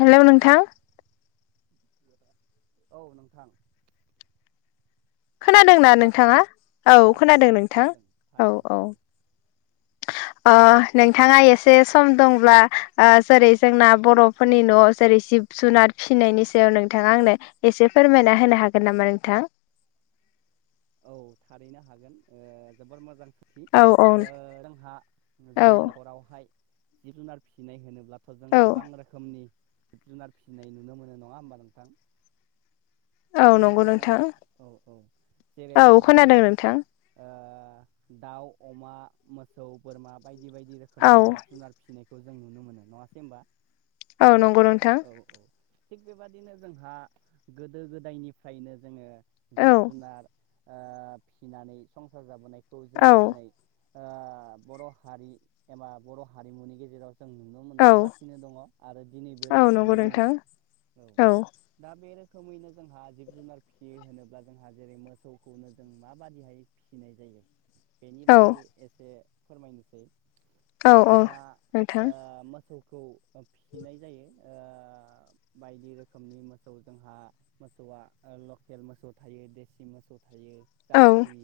हेल' नोंथां औ नोंथां खोनादों ना खोनादोंना नोंथाङा औ खोनादों नोंथां औ औ नोंथाङा एसे सम दंब्ला जेरै जोंना बर'फोरनि न' जेरै जिब जुनार फिसिनायनि सायाव नोंथाङा आंनो एसे फोरमायना होनो हागोन नामा नोंथां औ थारैनो हागोन जोबोर मोजां सोंथि औ औ जोंहा औ जोंनि न'खरावहाय जिब जुनार फिसिनाय होनोब्ला थ जों औ गोबां रोखोमनि जिब जुनार फिसिनाय नुनो मोनो नङा होमबा नोंथां औ खोनादोंना नंगौ नोंथां औ औ औ जेरैहाय जोङो खोनादों नोंथां दाउ अमा मोसौ बोरमा बायदि बायदि औ रोखोमनि जिब जुनार फिनायखौ जों नुनो मोनो नङासै होनबा औ नंगौ नोंथां औ औ थिग बेबादिनो जोंहा गोदो गोदायनिफ्रायनो जोङो जिब औ जुनार फिनानै संसार जाबोनायखौ जों औ दिनै बर' हारि एबा बर' हारिमुनि गेजेराव जों नुनो नुनो औ मोनबोगासिनो दङ आरो दिनैबो औ जों नंगौ नुनो नोंथां मोनो औ दा बे रोखोमैनो जोंहा जिब जुनार फिसियो होनोब्ला जोंहा जेरै मोसौखौनो जों माबादिहाय फिनाय जायो बेनि औ बागै एसे फोरमायनोसै औ औ जोंहा नोंथां मोसौखौ फिसिनाय जायो बायदि रोखोमनि मोसौ जोंहा मोसौआ ओ लकेल मोसौ थायो देसि मोसौ थायो औ जारसि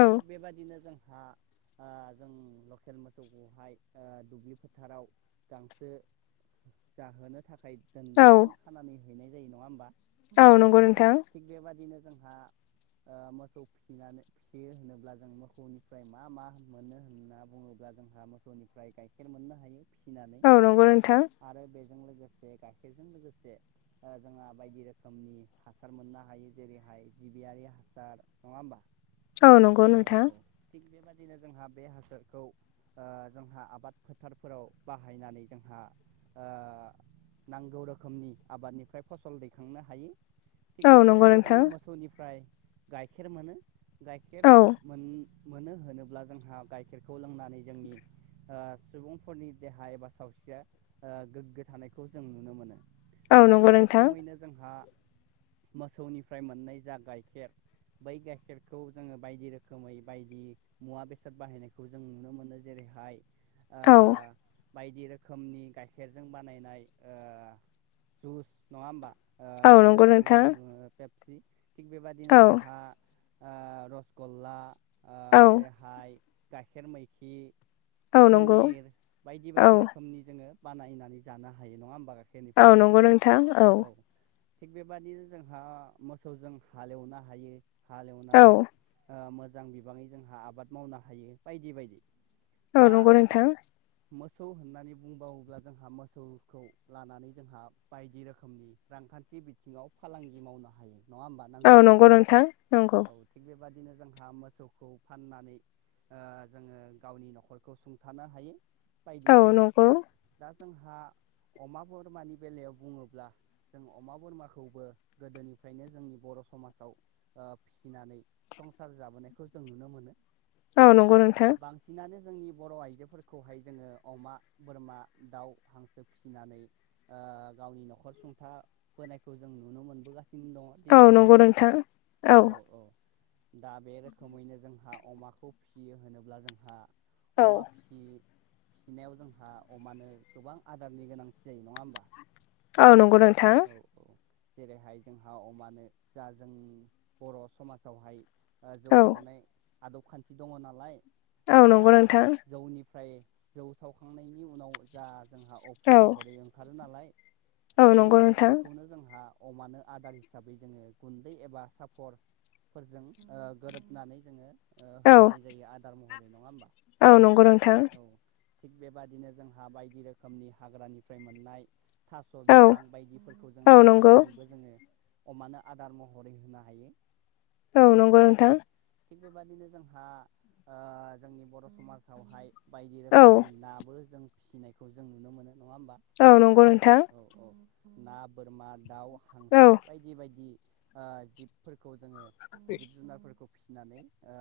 औ थिग बेबायदिनो जोंहा आं जों लकेल मोसौखौहाय आ दुब्लि फोथाराव गांसो जाहोनो थाखाय औ दोनदालजों खानानै हैनाय जायो नङा होमबा? औ नंगौ नोंथां। थिग बेबाददिनो जोंहा ओ मोसौ फिसिनानै खि होनोब्ला जों मोसौनिफ्राय मा मा मोनो होनना बुङोब्ला जोंहा मोसौनिफ्राय गाय खेर मोननो हायो फिसिनानै औ नंगौ नोंथां आरो बेजों लोगोसे गाइखेरजों लोगोसे ओ जोंहा बायदि रोखोमनि हासार मोननो हायो जेरैहाय जिबियारि हासार नङा होमबा? ओ नंग औ औ थिग बेबादिनो जोंहा बे हासारखौ ओ जोंहा आबाद फोथारफोराव बाहायनानै जोंहा ओ नांगौ रोखोमनि आबादनिफ्राय फसल दैखांनो हायो। थिग औ नंगौ बेबदिनो जों नोंथां मोसौनिफ्राय गाइखेर मोनो गाइखेर औ मोन मोनो होनोब्ला जोंहा गाइखेरखौ लोंनानै जोंनि ओ सुबुंफोरनि देहा एबा सावस्रिया ओ गोग्गो थानायखौ जों नुनो मोनो। औ दा नंगौ बे नोंथां रोखोमैनो जोंहा मोसौनिफ्राय मोननाय जा गाइखेर बै गाइखेर खेरखौ जोङो बायदि रोखोमै बायदि मुवा बेसाद बाहायनायखौ जों नुनो मोनो जेरैहाय ओ औ बायदि रोखोमनि गाइखेरजों बानायनाय ओ जुस नङा होमबा? ओ औ नंगौ जायखौ नोंथां जोङो पेपसि थिग बेबादिनो औ जोंहा आ रसगल्ला ओ औ जेरैहाय गाइखेर मैखि औ नंगौ पनिर बायदि औ बायदि रोखोमनि जोङो बानायनानै जानो हायो नङा होमबा गाय औ खेरनिफ्राय नंगौ नोंथां औ थिग बेबाददिनो जोंहा मोसौजों हालेवनो हायो औ हालेवनानै आं मोजां बिबाङै जोंहा आबाद मावनो हायो बायदि बायदि। औ दा नंगौ नोंथां। मोसौ होननानै बुंबावोब्ला जोंहा मोसौखौ लानानै जोंहा बायदि रोखोमनि रांखान्थि बिथिङाव फालांगि मावनो हायो नङा होमबा औ नांगौ नंगौ बिबांनि। नोंथां नंगौ औ थिग बेबादिनो जोंहा मोसौखौ फाननानै ओ जोङो गावनि न'खर खौ सुंथानो हायो बायदि औ बायदि। नंगौ दा जोंहा अमा बरमानि बेलायाव बुङोब्ला जों अमा बोरमाखौबो गोदोनिफ्रायनो जोंनि बर' समाजाव ओ फिसिनानै संसार जाबोनायखौ जों नुनो मोनो। औ नंगौ नोंथां। बांसिनानो जोंनि बर' आइजोफोरखौहाय जोङो अमा बोरमा दाउ हांसो फिसिनानै ओ गावनि न'खर सुंथा बोनायखौ जों नुनो मोनबोगासिनो दङ। औ नंगौ दिनैसिमबो नोंथां औ औ दा बे रोखोमैनो जोंहा अमाखौ फिसियो होनोब्ला जोंहा औ अमा फि-फिसिनायाव जोंहा अमानो गोबां आदारनि गोनांथि जायो नङा होमबा? औ नंगौ नों औ औ जेरैहाय जोंहा अमानो जा जों बर' समाजावहाय ओ जौ औ सावनाय आदब खान्थि दङ' नालाय औ जा नंगौ नोंथां जौनिफ्राय जौ सावखांनायनि उनाव जा जोंहा औ अफ्रि महरै ओंखारो नालाय औ बै नंगौ नोंथां अफ्रिखौनो जोंहा अमानो आदार हिसाबै जोङो गुन्दै एबा साफर फोरजों ओ गोरोबनानै जोङो ओ औ होनाय जायो आदार महरै नङा होमबा? औ नंगौ नोंथां। औ थिग बेबादिनो जोंहा बायदि रोखोमनि हाग्रानिफ्राय मोननाय थास' बिफां औ बायदिफोरखौ जोङो औ नंगौ हानानैबो जोङो अमानो आदार महरै होनो हायो। औ नंगौ औ नोंथां। थिग बेबादिनो जोंहा ओ जोंनि बर' समाजावहाय बायदि औ रोखोमनि नाबो जों फिसिनायखौ जों नुनो मोनो नङा होमबा औ नंगौ नोंथां। औ औ ना बोरमा दाउ औ हांसो बायदि बायदि ओ जिब फोरखौ जोङो जिब जुनारफोरखौ फिसिनानै ओ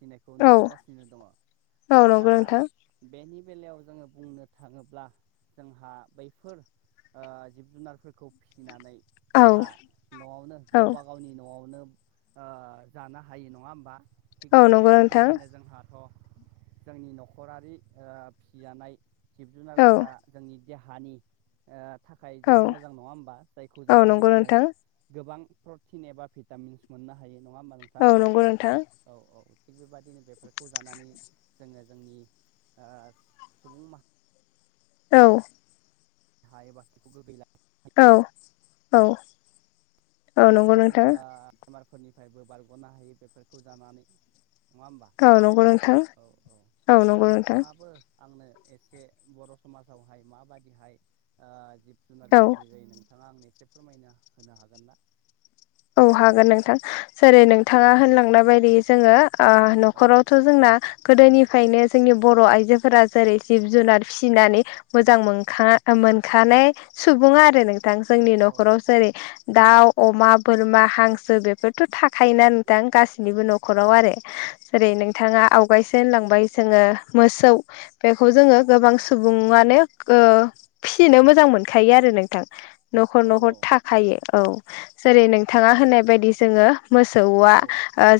फिनायखौ औ नुबोगासिनो दङ'। औ दा नंगौ नोंथां बेनि बेलायाव जोङो बुंनो थाङोब्ला जोंहा बैफोर ओ जिब जुनारफोरखौ फिसिनानै औ जोंहा न'आवनो औ गावबा गावनि न'आवनो ओ जानो हायो नङा होमबा थिग औ नंगौ बे नोंथां रोखोमैनो जोंहाथ' जोंनि न'खरारि ओ फिसिजानाय जिब औ जुनारफोरा जोंनि देहानि थाखाय औ जोबोर मोजां नङा होमबा जायखौ औ जानानै नंगौ जोङो नोंथां गोबां प्रटिन एबा भिटामिन्स मोननो हायो नङा होमबा नों औ नंगौ नोंथां। औ औ थिग बेबायदिनो बेफोरखौ जानानै जोङो जोंनि सुबुं माहारि औ। हाय बाखि गै औ औ। औ नंगौ नोंथां बेमारफोरनिफ्रायबो बारग'नो हायो बेफोरखौ जानानै नङा होमबा नंगौ नोंथां औ औ औ दा नंगौ नोंथां नोंथाङाबो आंनो एसे बर' समाजावहाय माबादिहाय ओ जिब जुनार औ फिसिनाय जायो नोंथाङा आंनो एसे फोरमायनो होनो हागोनना औ हागोन नोंथां जेरै औ नोंथाङा होनलांनाय बायदि जोङो ओ औ न'खरावथ' जोंना गोदोनिफ्रायनो जोंनि बर' आइजोफोरा जेरै जिब जुनार फिसिनानै मोजां मोनखा-मोनखानाय सुबुङा आरो नोंथां जोंनि औ न'खराव जेरै दाउ अमा बोरमा हांसो बेफोरथ' थाख खायोना नोंथां गासैनिबो न'खराव आरो औ जेरै नोंथाङा आवगायसे होनलांबाय जोङो मोसौ बेखौ जोङो गोबां सुबुङानो फिसिनो मोजां मोन खायो औ आरो नोंथां न'खर न'खर औ थाखायो औ जेरै नोंथाङा होननाय बायदि जोङो मोसौआ औ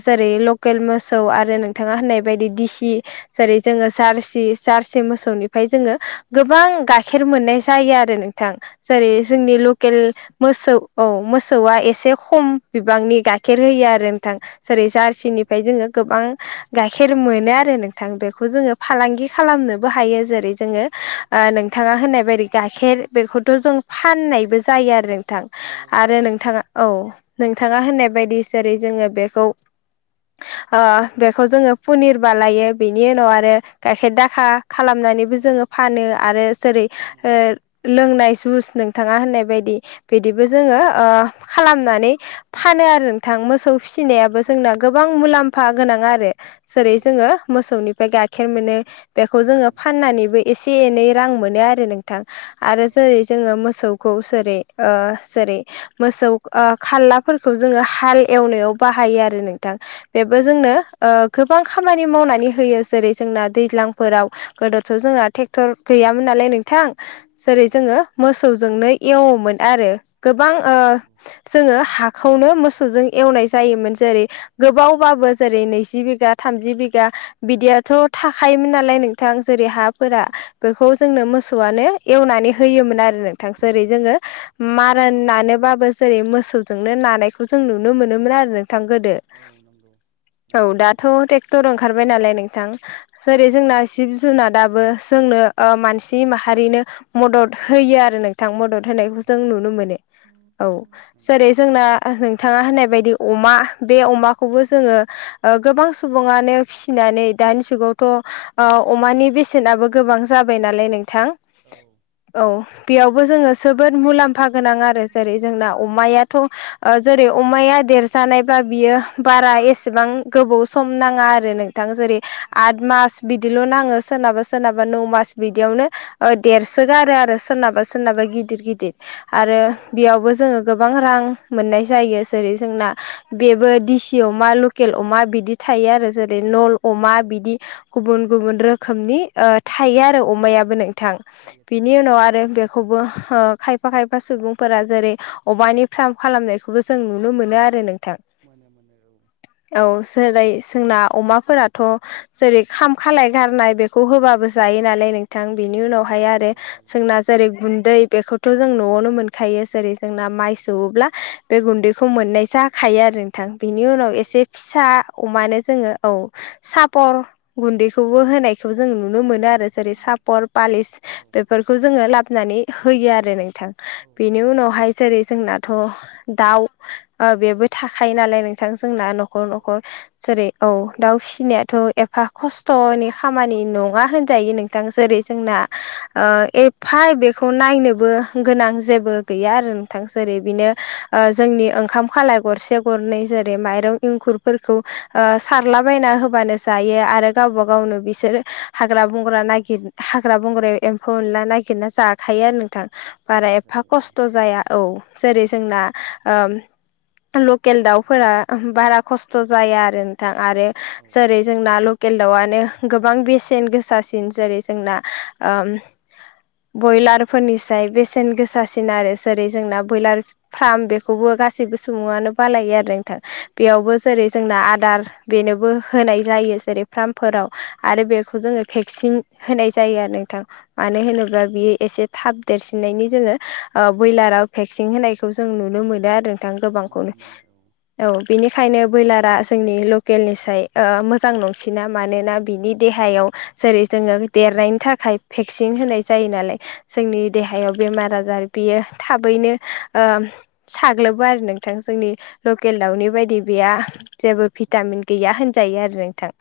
जेरै लकेल मोसौ आरो बिथाङा होननाय औ बायदि दिडसि जेरै जोङो जारसि सारसि मोसौनिफ्राय जोङो गोबां औ गाइखेर मोननाय जायो आरो नोंथां जेरै जायो जायो जोंनि औ लकेल मोसौ औ मोसौआ एसे खम बिबांनि गाइखेर होयो आरो नोंथां जेरै औ जारसिनिफ्राय जोङो गोबां गाइखेर मोनो आरो नों बिथां बेखौ जोङो औ फालांगि औ खालामनोबो हायो जेरै जोङो हायो नोंथाङा होननाय बायदि गाइखेर बेखौथ' जों फाननायबो जायो आरो नोंथां जायो आरो नों जायो औ नोंथाङा होननाय बायदि जेरै जोङो बेखौ बेखौ जोङो पनिर बालायो बेनि उनाव आरो गाइखेर दाखा खालामनानै बो औ जोङो फानो आरो जेरै खामो ओ औ लोंनाय जुस नोंथाङा होननाय बायदि बिदिबो जोङो ओ खालामनानै फानो आरो नोंथां मोसौ औ फिसिनायाबो नंगौ जोंना गोबां मुलाम्फा गोनां आरो जेरै औ जोङो मोसौनिफ्राय गाइखेर मोनो बेखौ जोङो मोनो फाननानैबो एसे एनै रां मोनो आरो नोंथां आरो औ जेरै जोङो मोसौ औ बोसोरै ओ जेरै मोसौ खारलाफोरखौ जोङो हाल एवनायाव बाहायो आरो नोंथां। बेबो नंगौ जोंनो ओ गोबां खामानि मावनानै होयो जेरै जोंना दैज्लांफोराव गोदोथ जोंना ट्रेक्टर गैयामोन नालाय नोंथां औ जेरै जोङो मोसौजोंनो एवोमोन आरो गोबां ओ औ नंगौ। जोङो हाखौनो मोसौजों एवनाय जायोमोन जेरै जायो गोबावबाबो जेरै नैजि बिघा थामजि बिगा बिदियाथ' थाखायोमोन नालाय नों थां जेरै हाफोरा बेखौ जोंनो औ मोस सौवानो एवनानै होयोमोन आरो नोंथां जेरै जोङो मारा नानो बाबो जेरै मोसौजोंनो नानायखौ जों नुनो मोनोमोन आरो नों थां गोदो औ नंगौ औ नंगौ दाथ नंगौ दे टर ओंखारबाय नालाय नोंथां औ जेरै जोंना जिब जुनादाबो जोंनो ओ मानसि माहारिनो मदद होयो आरो नों थां मदद होयो होनायखौ जों होयो नुनो होयो मोनो। औ नंगौ जेरै जोंना नोंथाङा होननाय बायदि अमा बे अमाखौबो जोङो गोबां सुबुङानो फिसिनानै दानि जुगावथ अमानि बेसेनाबो गोबां जाबाय नालाय नोंथां औ औ बेयावबो जोङो जोबोद मुलाम्फा गोनां आरो जेरै जोंना अमा मायाथ जेरै अमाया देरजानायब्ला बियो बारा एसेबां गोबाव सम नाङा आरो नोंथां जेरै नंगौ आठ मास बिदिल' नाङो सोरनाबा सोरनाबा नौ मास बिदियावनो ओ देरसोगारो आरो सोरनाबा सोरनाबा गिदिर गिदिर। आरो औ बेयावबो जोङो गोबां रां मोननाय जायो जेरै जोंना जायो बेबो दिसि अमा लकेल अमा बिदि थायो आरो जेरै नल अमा औ बिदि गुबुन गुबुन रोखोमनि थायो आरो अमायाबो नोंथां थायो बिनि थायो उनाव आरो बे खौबो हो खायफा खायफा सुबुं फोरा जेरै अबानि फार्म खालामनायखौबो जों नुनो मोनो आरो नोंथां। मानो मानो औ औ सोरै जोंना अमाफोराथ‌ जेरै खाम खालाय गारनाय बेखौ होबाबो जायो नालाय नोंथां बिनि उनाव फाय आरो जायो जायो जोंना जेरै गुन्दै बेखौथ' जों न'आवनो मोनखायो जेरै जोंना औ माइ सौब्ला बे गुन्दैखौ मोननाय जाखायो आरो नोंथां बेनि उनाव जायो औ एसे फि सा अमानो जोङो औ सापर गुन्दैखौबो होनायखौबो जों नु नुनो मोनो आरो जेरै सापर पालिस औ बेफोरखौ जोङो लाबोनानै होयो आरो नोंथां। औ औ ओ बेनि उनावहाय जेरै जोंनाथ' दाउ बेबो थाखायो नालाय नों थां जोंना न'खर न'खर जेरै औ दाउ फिसिनायाथ' एफा खस्थ'नि खामानि नङा होनजायो नोंथां जेरै जोंना औ ओ एफाय बेखौ नायनोबो गोनां जेबो गैया आरो नोंथांसो ओरै बिनो औ ओ जोंनि ओंखाम खालाय गरसे गरनै जेरै माइरं इंखुर फोरखौ ओ औ सारला बना होबानो जायो आरो गावबा गावनो बिसोरो हाग्रा बंग्रा नागिर हाग्रा बंग्रायाव सौ एनला नागिरना जाखायो आरो नोंथां। बारा जायो एफा जायो औ। खस्थ' जाया औ जेरै जोंना ओम लकेल दाउफोरा बारा खस्थ' जाया आरो नोंथां आरो औ जेरै जोंना लकेल दाउआनो गोबां बेसेन गोसासिन जेरै जोंना ओम बयलार फोरनिसाय बेसेन गोसासिन आरो जेरै जोंना बयलार फ्राम बेखौबो गासैबो सुबुङानो बालायो आरो नोंथां बेयावबो जेरै जोंना आदार बेनोबो होनाय जायो जेरै फार्मफोराव आरो बेखौ जोङो भेक्सिन होनाय जायो आरो नोंथां मानो होनोब्ला बियो एसे थाब देरसिननायनि जोङो। ओ बयलाराव भेक्सिं होनायखौ जों नुनो मोनो आरो नोंथां मोनो गोबांखौनो। मोनो औ औ बिनिखायनो बयलारा जोंनि लकेलनिस मोजां नंसिना मानोना बिनि देहायाव। जेरै जोङो देरनायनि थाखाय भेक्सिन होनाय जायो नालाय जोंनि औ देहायाव बेमार आजार बियो थाबैनो साग्लोबो आरो नोंथां जोंनि लकेल दाउनि बायदि बेया जेबो औ भिटामिन गैया होनजायो आरो नोंथां।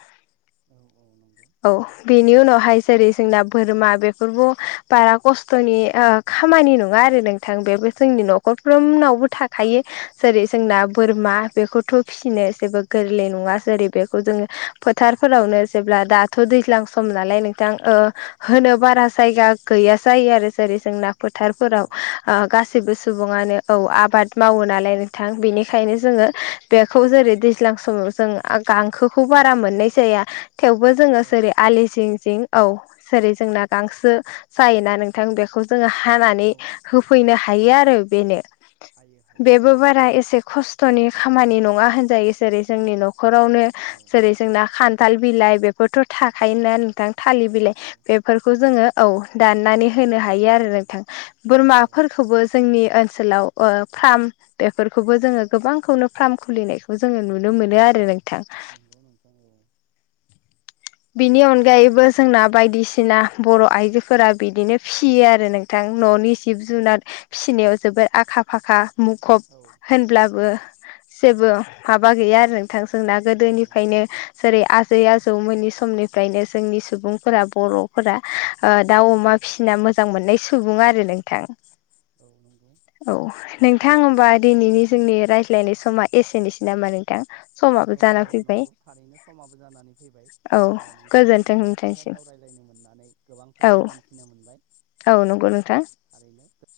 औ औ नंगौ थारैनो इनि उनावहाय जेरै जोंना बोरमा बेफोरबो बारा खस्थ'नि ओ खामानि नङा आरो नोंथां बेबो जोंनि न'खरफ्रोमनावबो थाखायो। जेरै जोंना बोरमा बेखौथ' फिसिनो जेबो गोरलै नङा जेरै बेखौ जोङो। फोथारफोरावनो जेब्ला दाथ' दैज्लां सम नालाय नोंथां ओ होनो बारा जायगा गैया जायो आरो जेरै जोंना फोथारफोराव। गासैबो सुबुङानो औ आबाद मावो नालाय नोंथां बेनिखायनो जोङो बेखौ जेरै दैज्लां समाव जों गांखोखौ बारा मोननाय जाया। थेवबो जोङो औ सै आलि जें औ जेरै जोंना गांसो जायोना नोंथां बेखौ जोङो हानानै औ होफैनो हायो आरो बेनो हायो हायो बेबो औ बारा एसे खस स्थ'नि खामानि नङा होनजायो जेरै जोंनि नंगौ न'खरावनो औ जेरै जोंना खा खनथाल बिलाइ बेफोरथ' थाखायोना नोंथां थालिर हायो बिलाइ औ बे फोरखौ जोङो औ दाननानै होनो हायो आरो नोंथां औ बोरमाफोरखौबो। जोंनि ओनसोलाव ओ फ्राम बेफोरखौबो जोङो गोबांखौनो फार्म खुलिनायखौ जोङो नुनो मोनो आरो नोंथां। नोंगौ नोंथां। [inaudible] बिनि अनगायैबो जोंना बायदिसिना बर' आइजोफोरा बिदिनो फिसियो आरो नों बिथां न'नि जिब जुनार फिसिनायाव जोबोद आखा फाखा मुखुब औ होनब्लाबो जेबो माबा गैया आरो नोंथां जोंना नंगौ गोदोनिफ्रायनो। जेरै आजै आजौमोनैनि समनिफ्रायनो जोंनि सुबुंफोरा बर'फोरा। ओ दाउ अमा फिसिना मोजां मोननाय सुबुं आरो नोंथां। औ नंगौ। औ नोंथां होमबा दिनैनि जोंनि रायज्लायनाय समा एसेनोसै नामा नों औ-औ नंगौ थारैनो समाबो जानानै फैबाय औ नोंथांजों गोजोन्थों गोबां खोथा नोंथांसिम सावरायलायनो मोननानै गोबां औ खोथा मोनथिनो मोनबाय औ नंगौ नोंथां। थारैनो